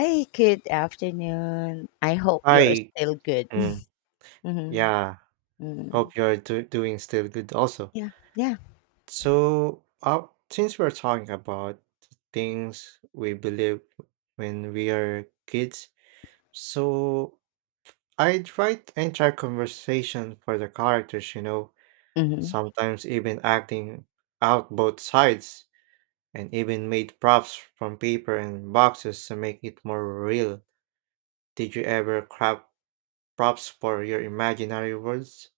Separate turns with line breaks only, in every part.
Hey, good afternoon. I hope you're
Hi.
still good.
Mm,
hmm
yeah.
hmm
Hope you're do doing still good also.
Yeah, yeah.
So, since we're talking about things we believe when we are kids, so I'd write entire conversation for the characters,
hmm
sometimes even acting out both sides, and even made props from paper and boxes to make it more real. Did you ever craft props for your imaginary worlds?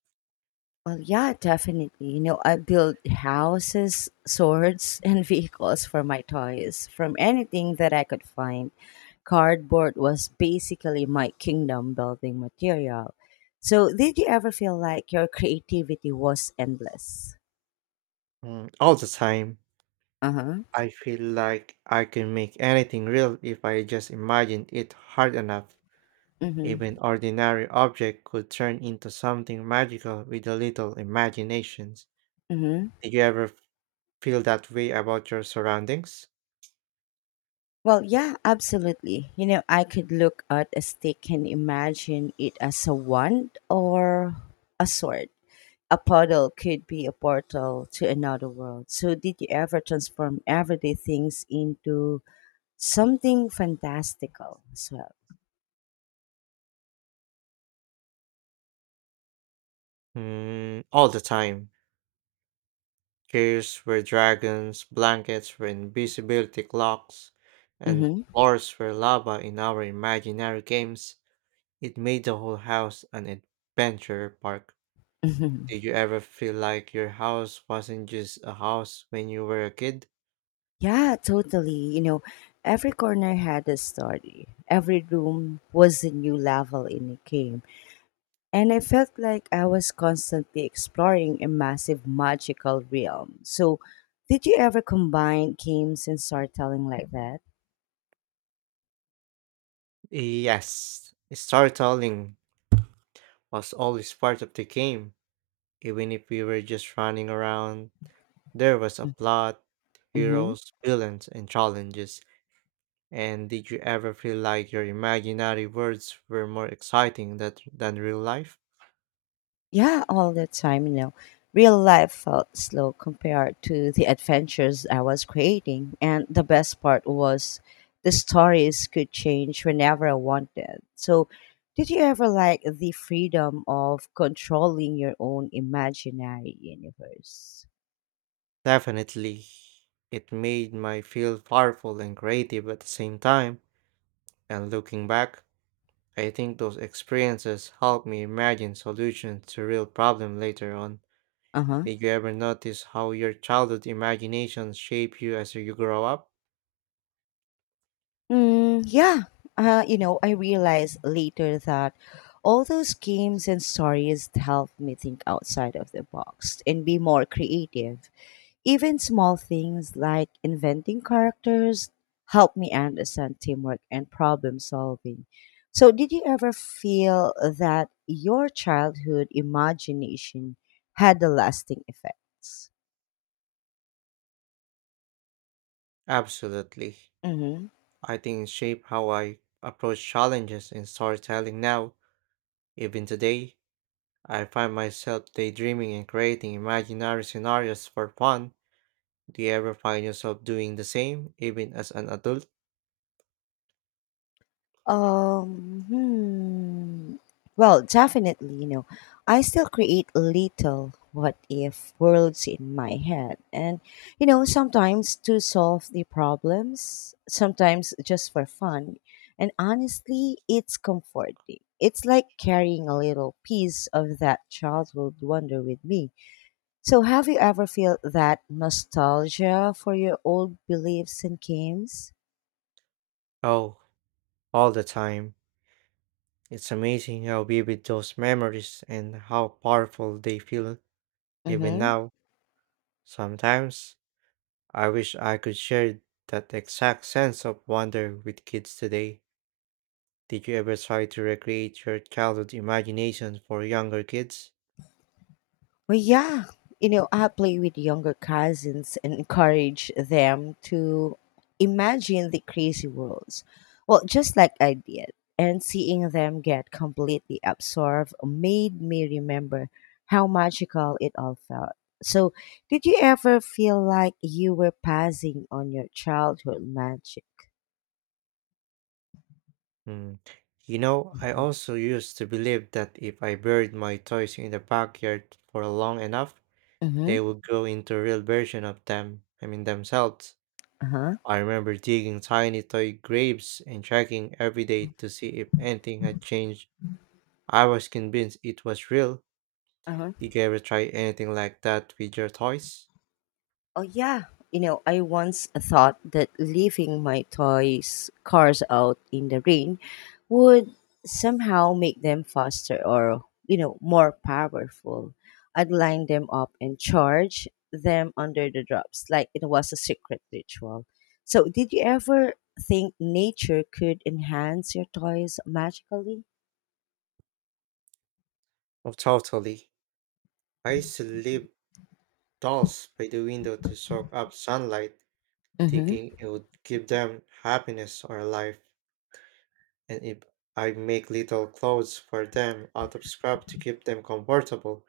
Well, yeah, definitely. You know, I build houses, swords, and vehicles for my toys from anything that I could find. Cardboard was basically my kingdom building material. So, did you ever feel like your creativity was endless?
All the time.
Uh huh.
I feel like I can make anything real if I just imagine it hard enough.
Mm hmm.
Even ordinary object could turn into something magical with a little imaginations.
Mm hmm.
Did you ever feel that way about your surroundings?
Well, yeah, absolutely. You know, I could look at a stick and imagine it as a wand or a sword. A puddle could be a portal to another world. So, did you ever transform everyday things into something fantastical as well?
All the time. Caves were dragons, blankets were invisibility clocks, and
Mm-hmm.
floors were lava in our imaginary games. It made the whole house an adventure park.
Mm-hmm.
Did you ever feel like your house wasn't just a house when you were a kid?
Yeah, totally. You know, every corner had a story. Every room was a new level in a game. And I felt like I was constantly exploring a massive magical realm. So, did you ever combine games and storytelling like that?
Yes, storytelling was always part of the game. Even if we were just running around, there was a plot,
hmm
heroes, villains, and challenges. And did you ever feel like your imaginary worlds were more exciting than real life?
Yeah, all the time, you know. Real life felt slow compared to the adventures I was creating. And the best part was the stories could change whenever I wanted. So, did you ever like the freedom of controlling your own imaginary universe?
Definitely. It made me feel powerful and creative at the same time. And looking back, I think those experiences help me imagine solutions to real problems later on.
Uh huh.
Did you ever notice how your childhood imaginations shape you as you grow up?
Mm, yeah. You know, I realized later that all those games and stories helped me think outside of the box and be more creative. Even small things like inventing characters helped me understand teamwork and problem solving. So, did you ever feel that your childhood imagination had a lasting effects?
Absolutely. I think it shaped how I approach challenges in storytelling now. Even today, I find myself daydreaming and creating imaginary scenarios for fun. Do you ever find yourself doing the same, even as an adult?
Um, hmm. Well, definitely, you know, I still create little what if worlds in my head. And, you know, sometimes to solve the problems, sometimes just for fun. And honestly, it's comforting. It's like carrying a little piece of that childhood wonder with me. So, have you ever felt that nostalgia for your old beliefs and games?
Oh, all the time. It's amazing how vivid those memories and how powerful they feel
Mm
even
hmm.
now. Sometimes I wish I could share that exact sense of wonder with kids today. Did you ever try to recreate your childhood imagination for younger kids?
Well, yeah, you know, I play with younger cousins and encourage them to imagine the crazy worlds. Well, just like I did. And seeing them get completely absorbed made me remember how magical it all felt. So, did you ever feel like you were passing on your childhood magic?
Hmm. You know, I also used to believe that if I buried my toys in the backyard for long enough,
Mm-hmm.
they would grow into a real version of themselves.
Uh huh. Uh
I remember digging tiny toy graves and checking every day to see if anything had changed. I was convinced it was real.
huh.
Did you ever try anything like that with your toys?
Oh yeah, you know, I once thought that leaving my toys cars out in the rain would somehow make them faster or, you know, more powerful. I'd line them up and charge them under the drops like it was a secret ritual. So, did you ever think nature could enhance your toys magically?
Oh, totally. I used to leave dolls by the window to soak up sunlight,
Mm-hmm.
thinking it would give them happiness or life. And if I make little clothes for them out of scrap to keep them comfortable,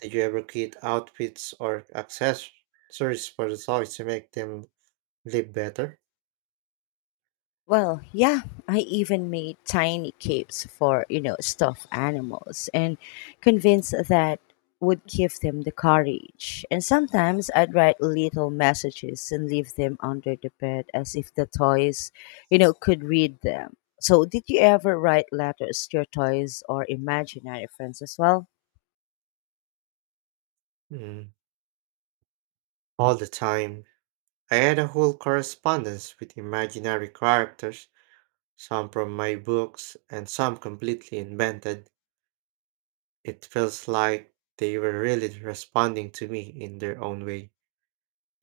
did you ever create outfits or accessories for the toys to make them live better?
Well, yeah, I even made tiny capes for, you know, stuffed animals and convinced that would give them the courage. And sometimes I'd write little messages and leave them under the bed as if the toys, you know, could read them. So, did you ever write letters to your toys or imaginary friends as well?
Mm, all the time. I had a whole correspondence with imaginary characters, some from my books and some completely invented. It feels like they were really responding to me in their own way.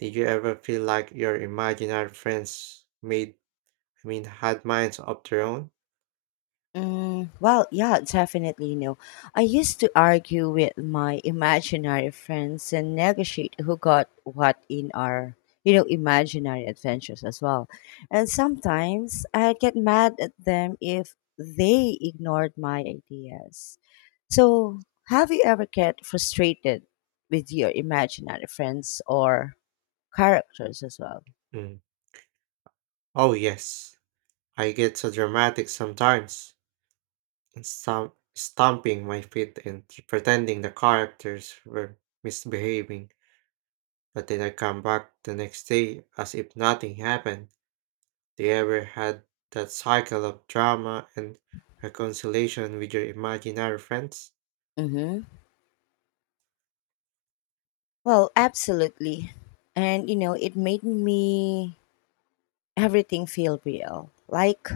Did you ever feel like your imaginary friends had minds of their own?
Mm, well, yeah, definitely no. I used to argue with my imaginary friends and negotiate who got what in our, you know, imaginary adventures as well. And sometimes I'd get mad at them if they ignored my ideas. So, have you ever get frustrated with your imaginary friends or characters as well?
Mm. Oh, yes. I get so dramatic sometimes, and stomping my feet and pretending the characters were misbehaving. But then I come back the next day as if nothing happened. They ever had that cycle of drama and reconciliation with your imaginary friends?
Mm-hmm. Well, absolutely. And, you know, it made me everything feel real. Like,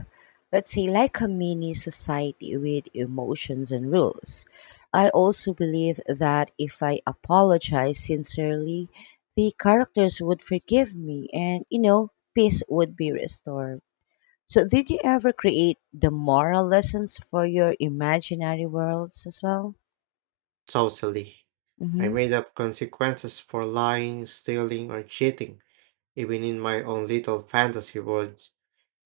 let's say, like a mini society with emotions and rules. I also believe that if I apologize sincerely, the characters would forgive me and, you know, peace would be restored. So, did you ever create the moral lessons for your imaginary worlds as well?
Totally. I
Mm-hmm.
made up consequences for lying, stealing, or cheating, even in my own little fantasy world.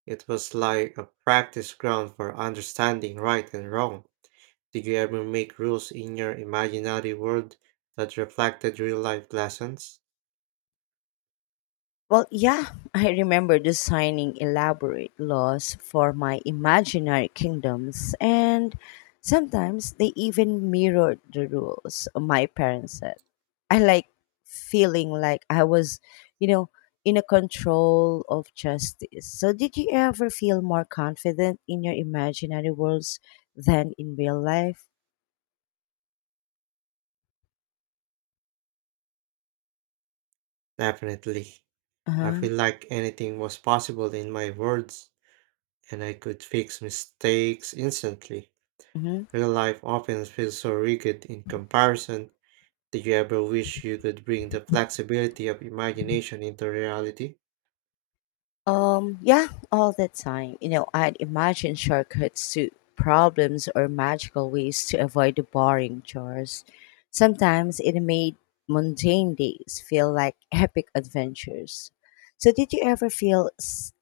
It was like a practice ground for understanding right and wrong. Did you ever make rules in your imaginary world that reflected real life lessons?
Well, yeah, I remember designing elaborate laws for my imaginary kingdoms, and sometimes they even mirrored the rules my parents set. I like feeling like I was, you know, in a control of justice. So, did you ever feel more confident in your imaginary worlds than in real life?
Definitely. I
Uh
feel like anything was possible in my words, and I could fix mistakes instantly.
huh.
Real life often feels so rigid in comparison. Did you ever wish you could bring the flexibility of imagination into reality?
Yeah, all the time. You know, I'd imagine shortcuts to problems or magical ways to avoid the boring chores. Sometimes it made mundane days feel like epic adventures. So, did you ever feel,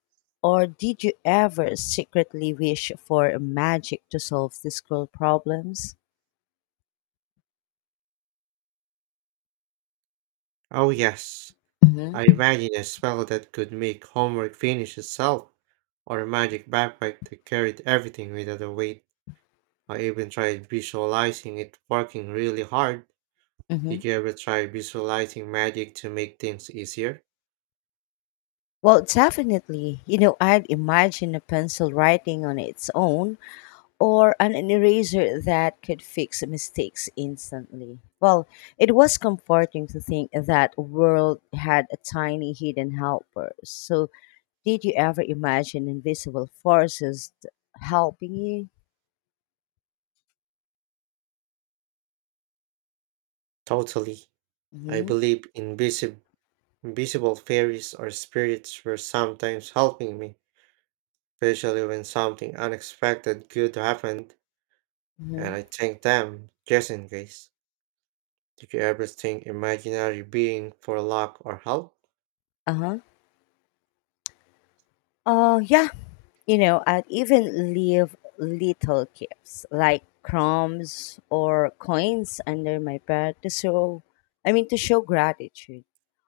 or did you ever secretly wish for magic to solve the school problems?
Oh, yes. I
Mm-hmm.
imagine a spell that could make homework finish itself, or a magic backpack that carried everything without a weight. I even tried visualizing it working really hard.
Mm-hmm.
Did you ever try visualizing magic to make things easier?
Well, definitely. You know, I'd imagine a pencil writing on its own or an eraser that could fix mistakes instantly. Well, it was comforting to think that world had a tiny hidden helper. So, did you ever imagine invisible forces helping you?
Totally. I
Mm-hmm.
believe invisible fairies or spirits were sometimes helping me, especially when something unexpected good happened, and
Mm-hmm.
I thank them just in case. Did you ever think imaginary being for luck or help?
Uh huh. Yeah, you know, I'd even leave little gifts like crumbs or coins under my bed to show, I mean, to show gratitude.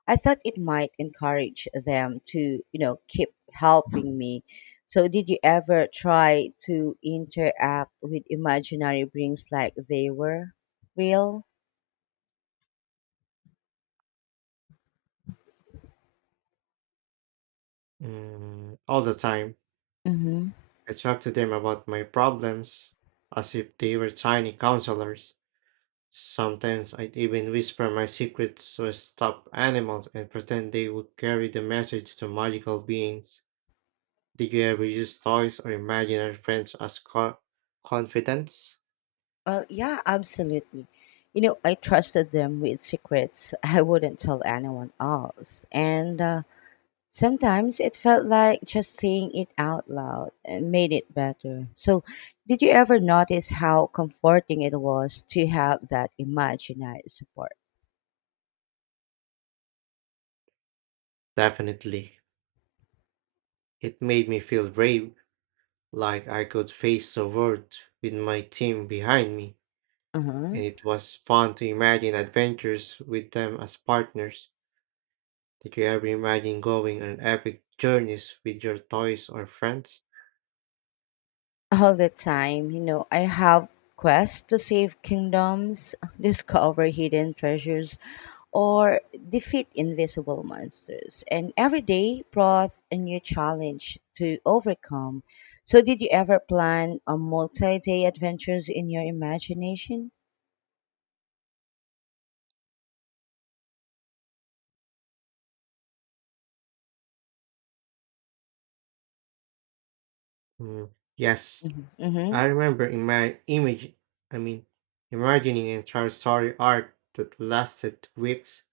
I thought it might encourage them to, you know, keep helping me. So, did you ever try to interact with imaginary beings like they were real?
All the time.
Mm-hmm.
I talk to them about my problems as if they were tiny counselors. Sometimes I'd even whisper my secrets to a stuffed animals and pretend they would carry the message to magical beings. Did you ever use toys or imaginary friends as confidence?
Well, yeah, absolutely. You know, I trusted them with secrets I wouldn't tell anyone else. And sometimes it felt like just saying it out loud and made it better. So, did you ever notice how comforting it was to have that imaginary support?
Definitely. It made me feel brave, like I could face the world with my team behind me,
Uh-huh.
and it was fun to imagine adventures with them as partners. Did you ever imagine going on epic journeys with your toys or friends?
All the time. You know, I have quests to save kingdoms, discover hidden treasures, or defeat invisible monsters. And every day brought a new challenge to overcome. So, did you ever plan a multi day adventures in your imagination?
Mm, Yes,
Mm-hmm. Mm-hmm.
I remember I mean, imagining entire story arc that lasted weeks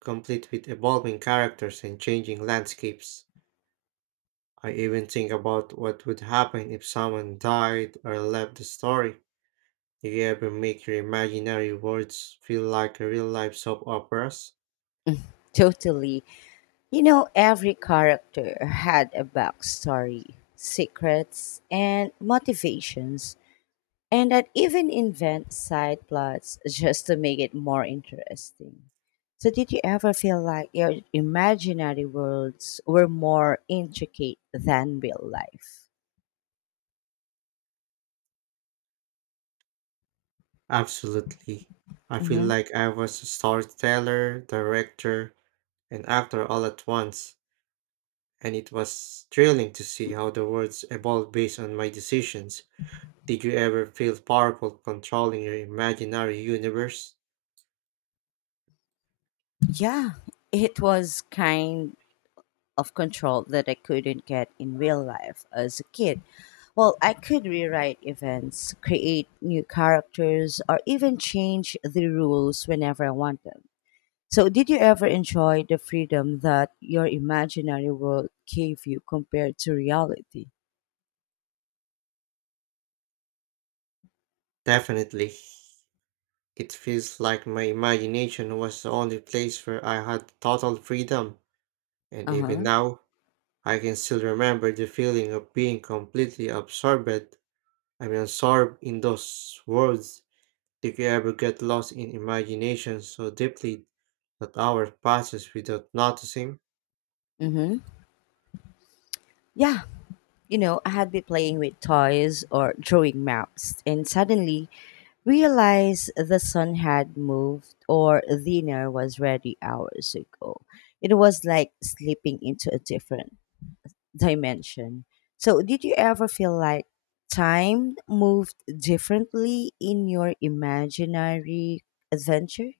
complete with evolving characters and changing landscapes. I even think about what would happen if someone died or left the story. Do you ever make your imaginary worlds feel like real life soap operas?
Totally. You know, every character had a backstory, secrets, and motivations. And I'd even invent side plots just to make it more interesting. So, did you ever feel like your imaginary worlds were more intricate than real life?
Absolutely. I feel
hmm
like I was a storyteller, director, and actor all at once, and it was thrilling to see how the words evolved based on my decisions. Did you ever feel powerful controlling your imaginary universe?
Yeah, it was kind of control that I couldn't get in real life as a kid. Well, I could rewrite events, create new characters, or even change the rules whenever I wanted. So, did you ever enjoy the freedom that your imaginary world gave you compared to reality?
Definitely. It feels like my imagination was the only place where I had total freedom, and
Uh
even
huh.
now, I can still remember the feeling of being completely absorbed. Absorbed in those words. Did you ever get lost in imagination so deeply that hours passes without noticing?
Mm-hmm. Yeah. You know, I had been playing with toys or drawing maps and suddenly realized the sun had moved or dinner was ready hours ago. It was like slipping into a different dimension. So, did you ever feel like time moved differently in your imaginary adventure?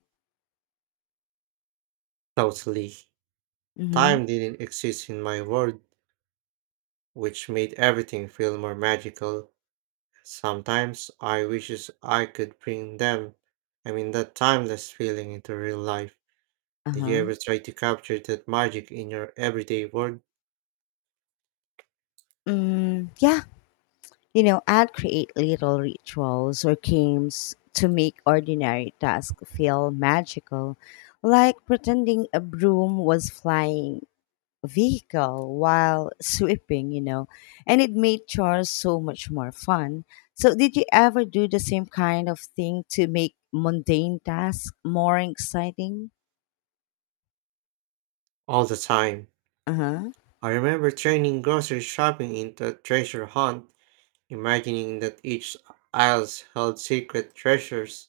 Totally.
Mm-hmm.
Time didn't exist in my world, which made everything feel more magical. Sometimes I wishes I could bring them, I mean that timeless feeling into real life. Did you
Uh-huh.
ever try to capture that magic in your everyday world?
Mm, yeah. You know, I'd create little rituals or games to make ordinary tasks feel magical, like pretending a broom was flying vehicle while sweeping, you know, and it made chores so much more fun. So, did you ever do the same kind of thing to make mundane tasks more exciting?
All the time.
Uh huh.
I remember turning grocery shopping into a treasure hunt, imagining that each aisles held secret treasures,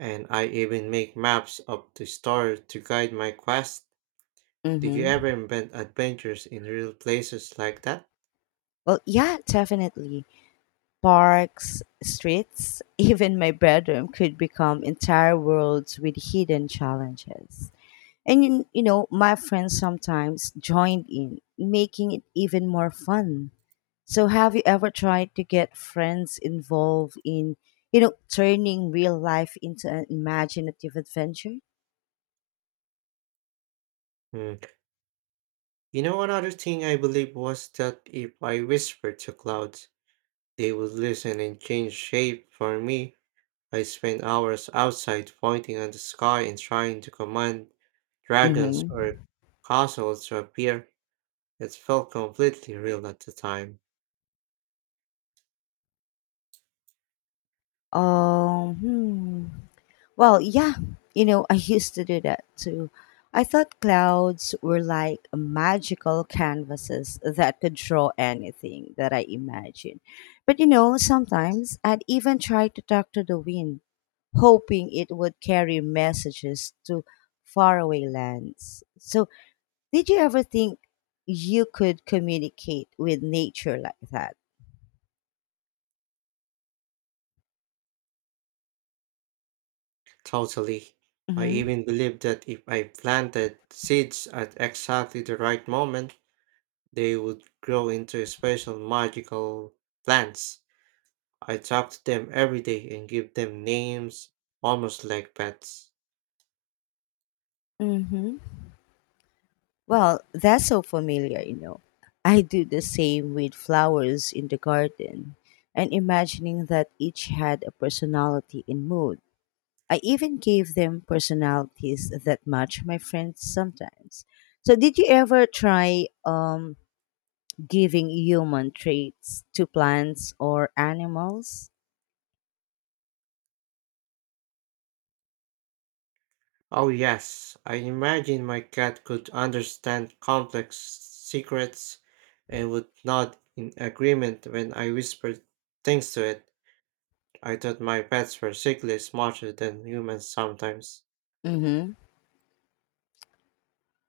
and I even make maps of the store to guide my quest. Did you ever
Mm-hmm.
invent adventures in real places like that?
Well, yeah, definitely. Parks, streets, even my bedroom could become entire worlds with hidden challenges. And you know, my friends sometimes joined in, making it even more fun. So, have you ever tried to get friends involved in, you know, turning real life into an imaginative adventure?
Hmm. You know, another thing I believe was that if I whispered to clouds, they would listen and change shape for me. I spent hours outside pointing at the sky and trying to command dragons
Mm-hmm.
or castles to appear. It felt completely real at the time.
Um, hmm. Well, yeah, you know, I used to do that too. I thought clouds were like magical canvases that could draw anything that I imagined. But you know, sometimes I'd even try to talk to the wind, hoping it would carry messages to faraway lands. So, did you ever think you could communicate with nature like that?
Totally. I
Mm-hmm.
even believed that if I planted seeds at exactly the right moment, they would grow into special magical plants. I talk to them every day and give them names, almost like pets.
Mm-hmm. Well, that's so familiar, you know. I do the same with flowers in the garden and imagining that each had a personality and mood. I even gave them personalities that match my friends sometimes. So, did you ever try giving human traits to plants or animals?
Oh, yes, I imagine my cat could understand complex secrets and would nod in agreement when I whispered things to it. I thought my pets were secretly smarter than humans sometimes.
Mm-hmm.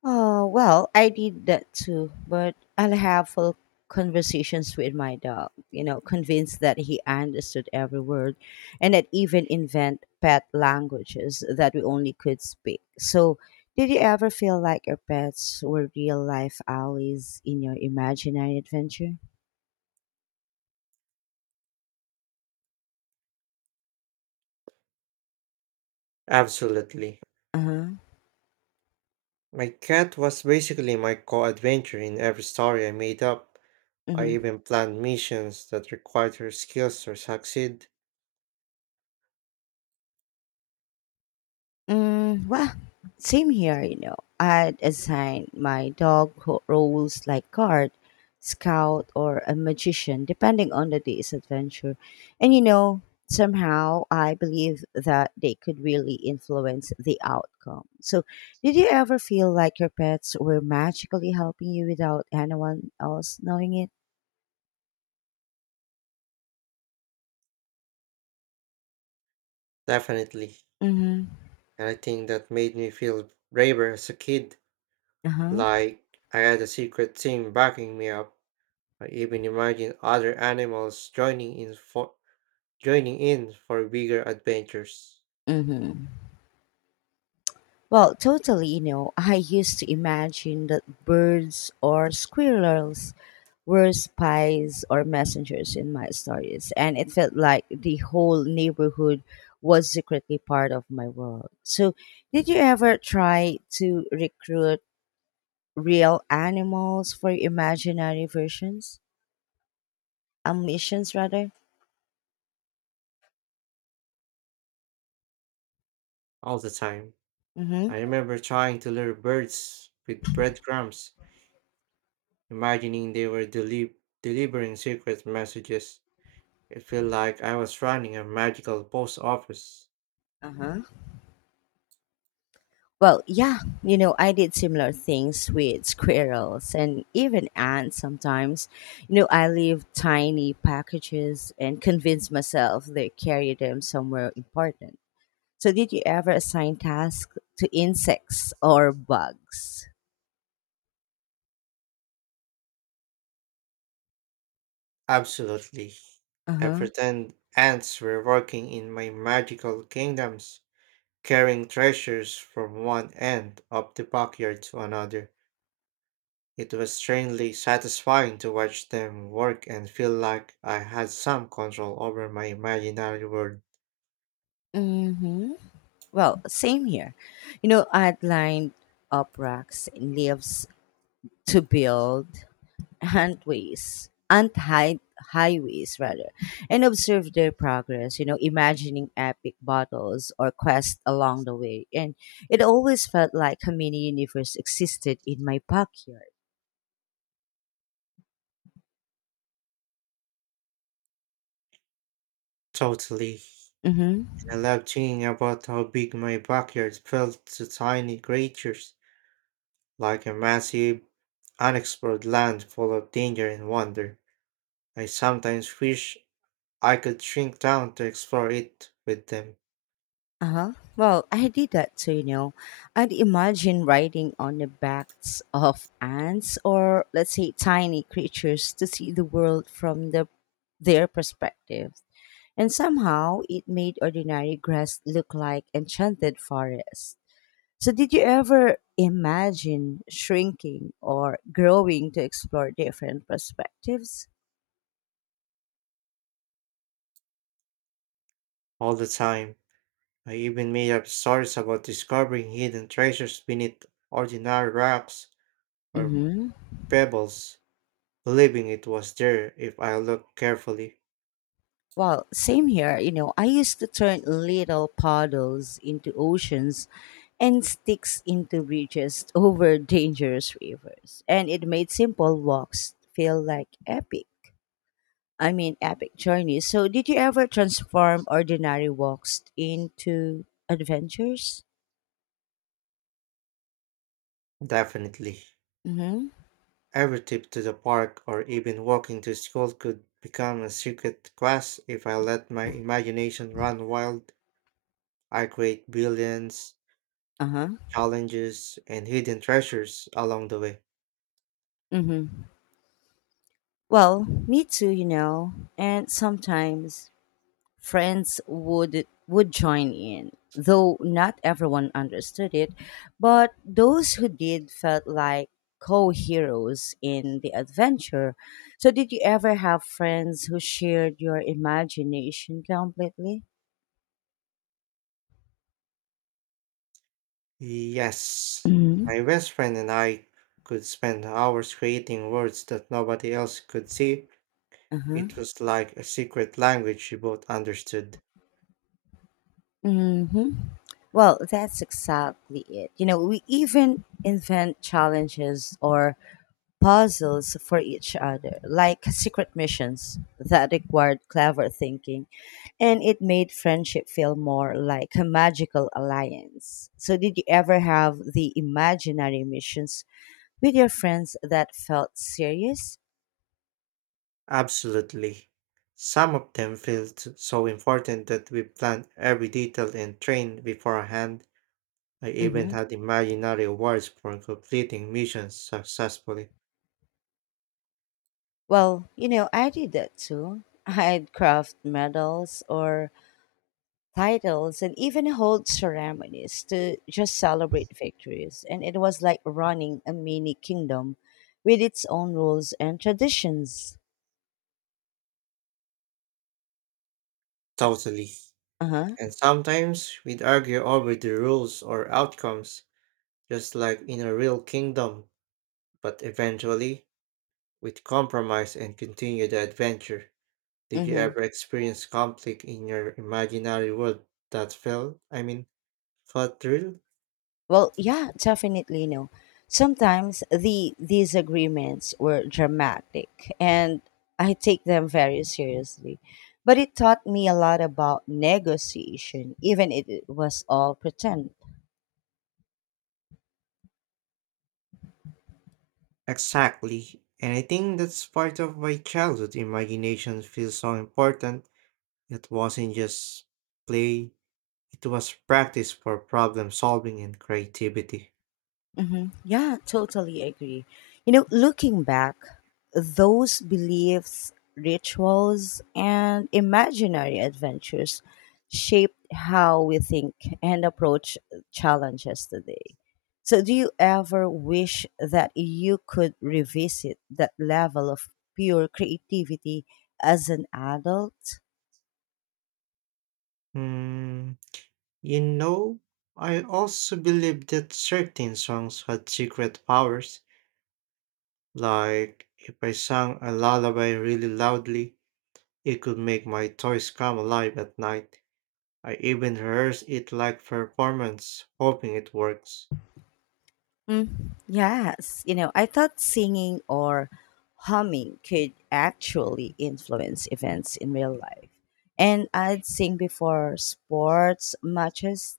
Oh, well, I did that too, but I'll have full conversations with my dog, you know, convinced that he understood every word and that even invent pet languages that we only could speak. So, did you ever feel like your pets were real life allies in your imaginary adventure?
Absolutely.
Uh
My cat was basically my co adventure in every story I made up. I
huh.
even planned missions that required her skills to succeed.
Mm, well, same here, you know. I'd assign my dog roles like guard, scout, or a magician, depending on the day's adventure. And, you know, somehow I believe that they could really influence the outcome. So, did you ever feel like your pets were magically helping you without anyone else knowing it?
Definitely.
Mm-hmm.
And I think that made me feel braver as a kid,
Uh-huh.
like I had a secret team backing me up. I even imagined other animals joining in for bigger adventures
Mm-hmm. Well, totally, you know, I used to imagine that birds or squirrels were spies or messengers in my stories, and it felt like the whole neighborhood was secretly part of my world. So, did you ever try to recruit real animals for imaginary versions? Missions rather?
all the time.
Mm-hmm.
I remember trying to lure birds with breadcrumbs, imagining they were delivering secret messages. It felt like I was running a magical post office.
Uh-huh. Well, yeah, you know, I did similar things with squirrels and even ants sometimes. You know, I leave tiny packages and convince myself they carry them somewhere important. So did you ever assign tasks to insects or bugs?
Absolutely. I
Uh-huh.
pretend ants were working in my magical kingdoms carrying treasures from one end of the backyard to another. It was strangely satisfying to watch them work and feel like I had some control over my imaginary world.
Mm-hmm. Well, same here. You know, I'd lined up racks and leaves to build antways, ant hide highways rather, and observe their progress, you know, imagining epic battles or quests along the way. And it always felt like a mini universe existed in my backyard.
Totally.
Mm-hmm.
And I loved thinking about how big my backyard felt to tiny creatures, like a massive, unexplored land full of danger and wonder. I sometimes wish I could shrink down to explore it with them
Uh-huh. Well, I did that too, you know. I'd imagine riding on the backs of ants or let's say tiny creatures to see the world from their perspective. And somehow it made ordinary grass look like enchanted forest. So did you ever imagine shrinking or growing to explore different perspectives?
all the time. I even made up stories about discovering hidden treasures beneath ordinary rocks or
Mm-hmm.
pebbles, believing it was there if I looked carefully.
Well, same here. You know, I used to turn little puddles into oceans and sticks into bridges over dangerous rivers. And it made simple walks feel like epic. I mean, epic journeys. So, did you ever transform ordinary walks into adventures?
Definitely.
Mm-hmm.
Every trip to the park or even walking to school could become a secret quest if I let my imagination run wild. I create billions,
Uh huh.
challenges, and hidden treasures along the way.
Mm-hmm. Well, me too, you know. And sometimes Friends would join in, though not everyone understood it, but those who did felt like co-heroes in the adventure. So did you ever have friends who shared your imagination completely?
Yes,
Mm-hmm.
my best friend and I could spend hours creating words that nobody else could see. It
Uh-huh.
was like a secret language we both understood.
Mm-hmm. Well, that's exactly it. You know, we even invent challenges or puzzles for each other, like secret missions that required clever thinking, and it made friendship feel more like a magical alliance. So, did you ever have the imaginary missions with your friends that felt serious?
Absolutely. Some of them felt so important that we planned every detail and trained beforehand. I even
hmm
had imaginary awards for completing missions successfully.
Well, you know, I did that too. I'd craft medals or titles and even hold ceremonies to just celebrate victories. And it was like running a mini kingdom with its own rules and traditions.
Totally.
Uh huh.
And sometimes we'd argue over the rules or outcomes, just like in a real kingdom. But eventually, with compromise and continue the adventure, did you
Mm-hmm.
ever experience conflict in your imaginary world that felt real?
Well, yeah, definitely. No, sometimes the disagreements were dramatic, and I take them very seriously. But it taught me a lot about negotiation, even if it was all pretend.
Exactly. And I think that's part of why childhood imagination feels so important. It wasn't just play, it was practice for problem solving and creativity.
Yeah, totally agree. You know, looking back, those beliefs, rituals, and imaginary adventures shaped how we think and approach challenges today. So, do you ever wish that you could revisit that level of pure creativity as an adult?
Hmm, you know, I also believe that certain songs had secret powers. Like, if I sang a lullaby really loudly, it could make my toys come alive at night. I even rehearse it like performance, hoping it works.
Mm, yes, you know, I thought singing or humming could actually influence events in real life. And I'd sing before sports matches,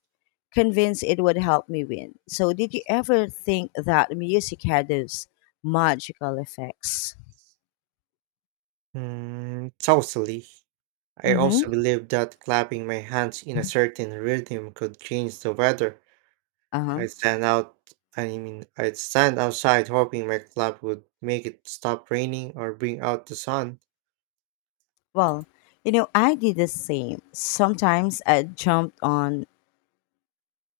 convinced it would help me win. So, did you ever think that music had those magical effects?
Totally. I
Mm-hmm.
also believe that clapping my hands in a certain rhythm could change the weather.
Uh-huh.
I'd stand out, I'd stand outside hoping my clap would make it stop raining or bring out the sun.
Well, you know, I did the same. Sometimes I jumped on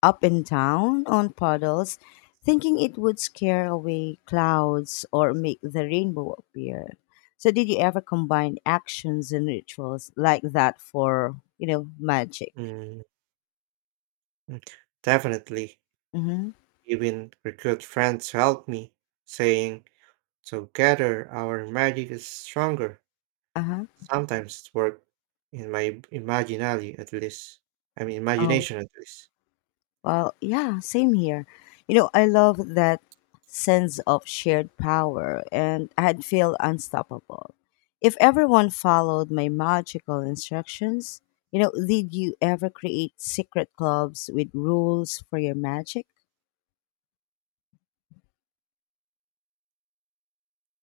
up and down on puddles, thinking it would scare away clouds or make the rainbow appear. So, did you ever combine actions and rituals like that for, you know, magic?
Mm, mm, Definitely.
Mm-hmm.
Even recruit friends helped me, saying, together our magic is stronger.
Uh
Sometimes it worked in my imaginary at least. I mean
huh.
imagination at least.
Well, yeah, same here. You know, I love that sense of shared power and I'd feel unstoppable. If everyone followed my magical instructions, you know, did you ever create secret clubs with rules for your magic?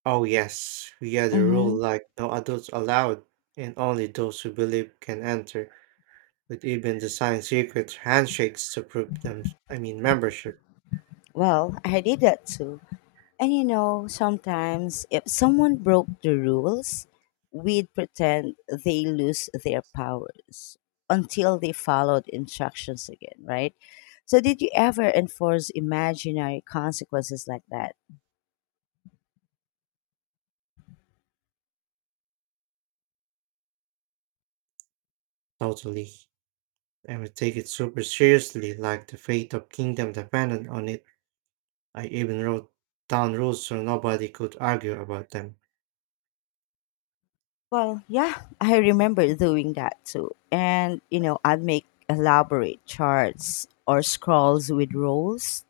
Oh yes, we had a rule
Mm-hmm.
like no adults allowed and only those who believe can enter, with even design secret handshakes to prove them I mean membership.
Well, I did that too. And you know, sometimes if someone broke the rules, we'd pretend they lose their powers until they followed instructions again, right? So, did you ever enforce imaginary consequences like that?
Totally. And we take it super seriously, like the fate of kingdom depended on it. I even wrote down rules so nobody could argue about them.
Well, yeah, I remember doing that too. And, you know, I'd make elaborate charts or scrolls with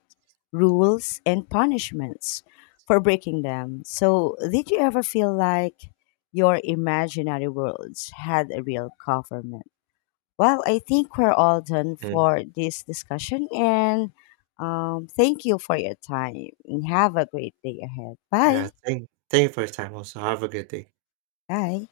rules and punishments for breaking them. So, did you ever feel like your imaginary worlds had a real government? Well, I think we're all done
Mm.
for this discussion, and thank you for your time. And have a great day ahead.
Yeah,
Bye.
thank you for your time also. Have a good day.
Bye.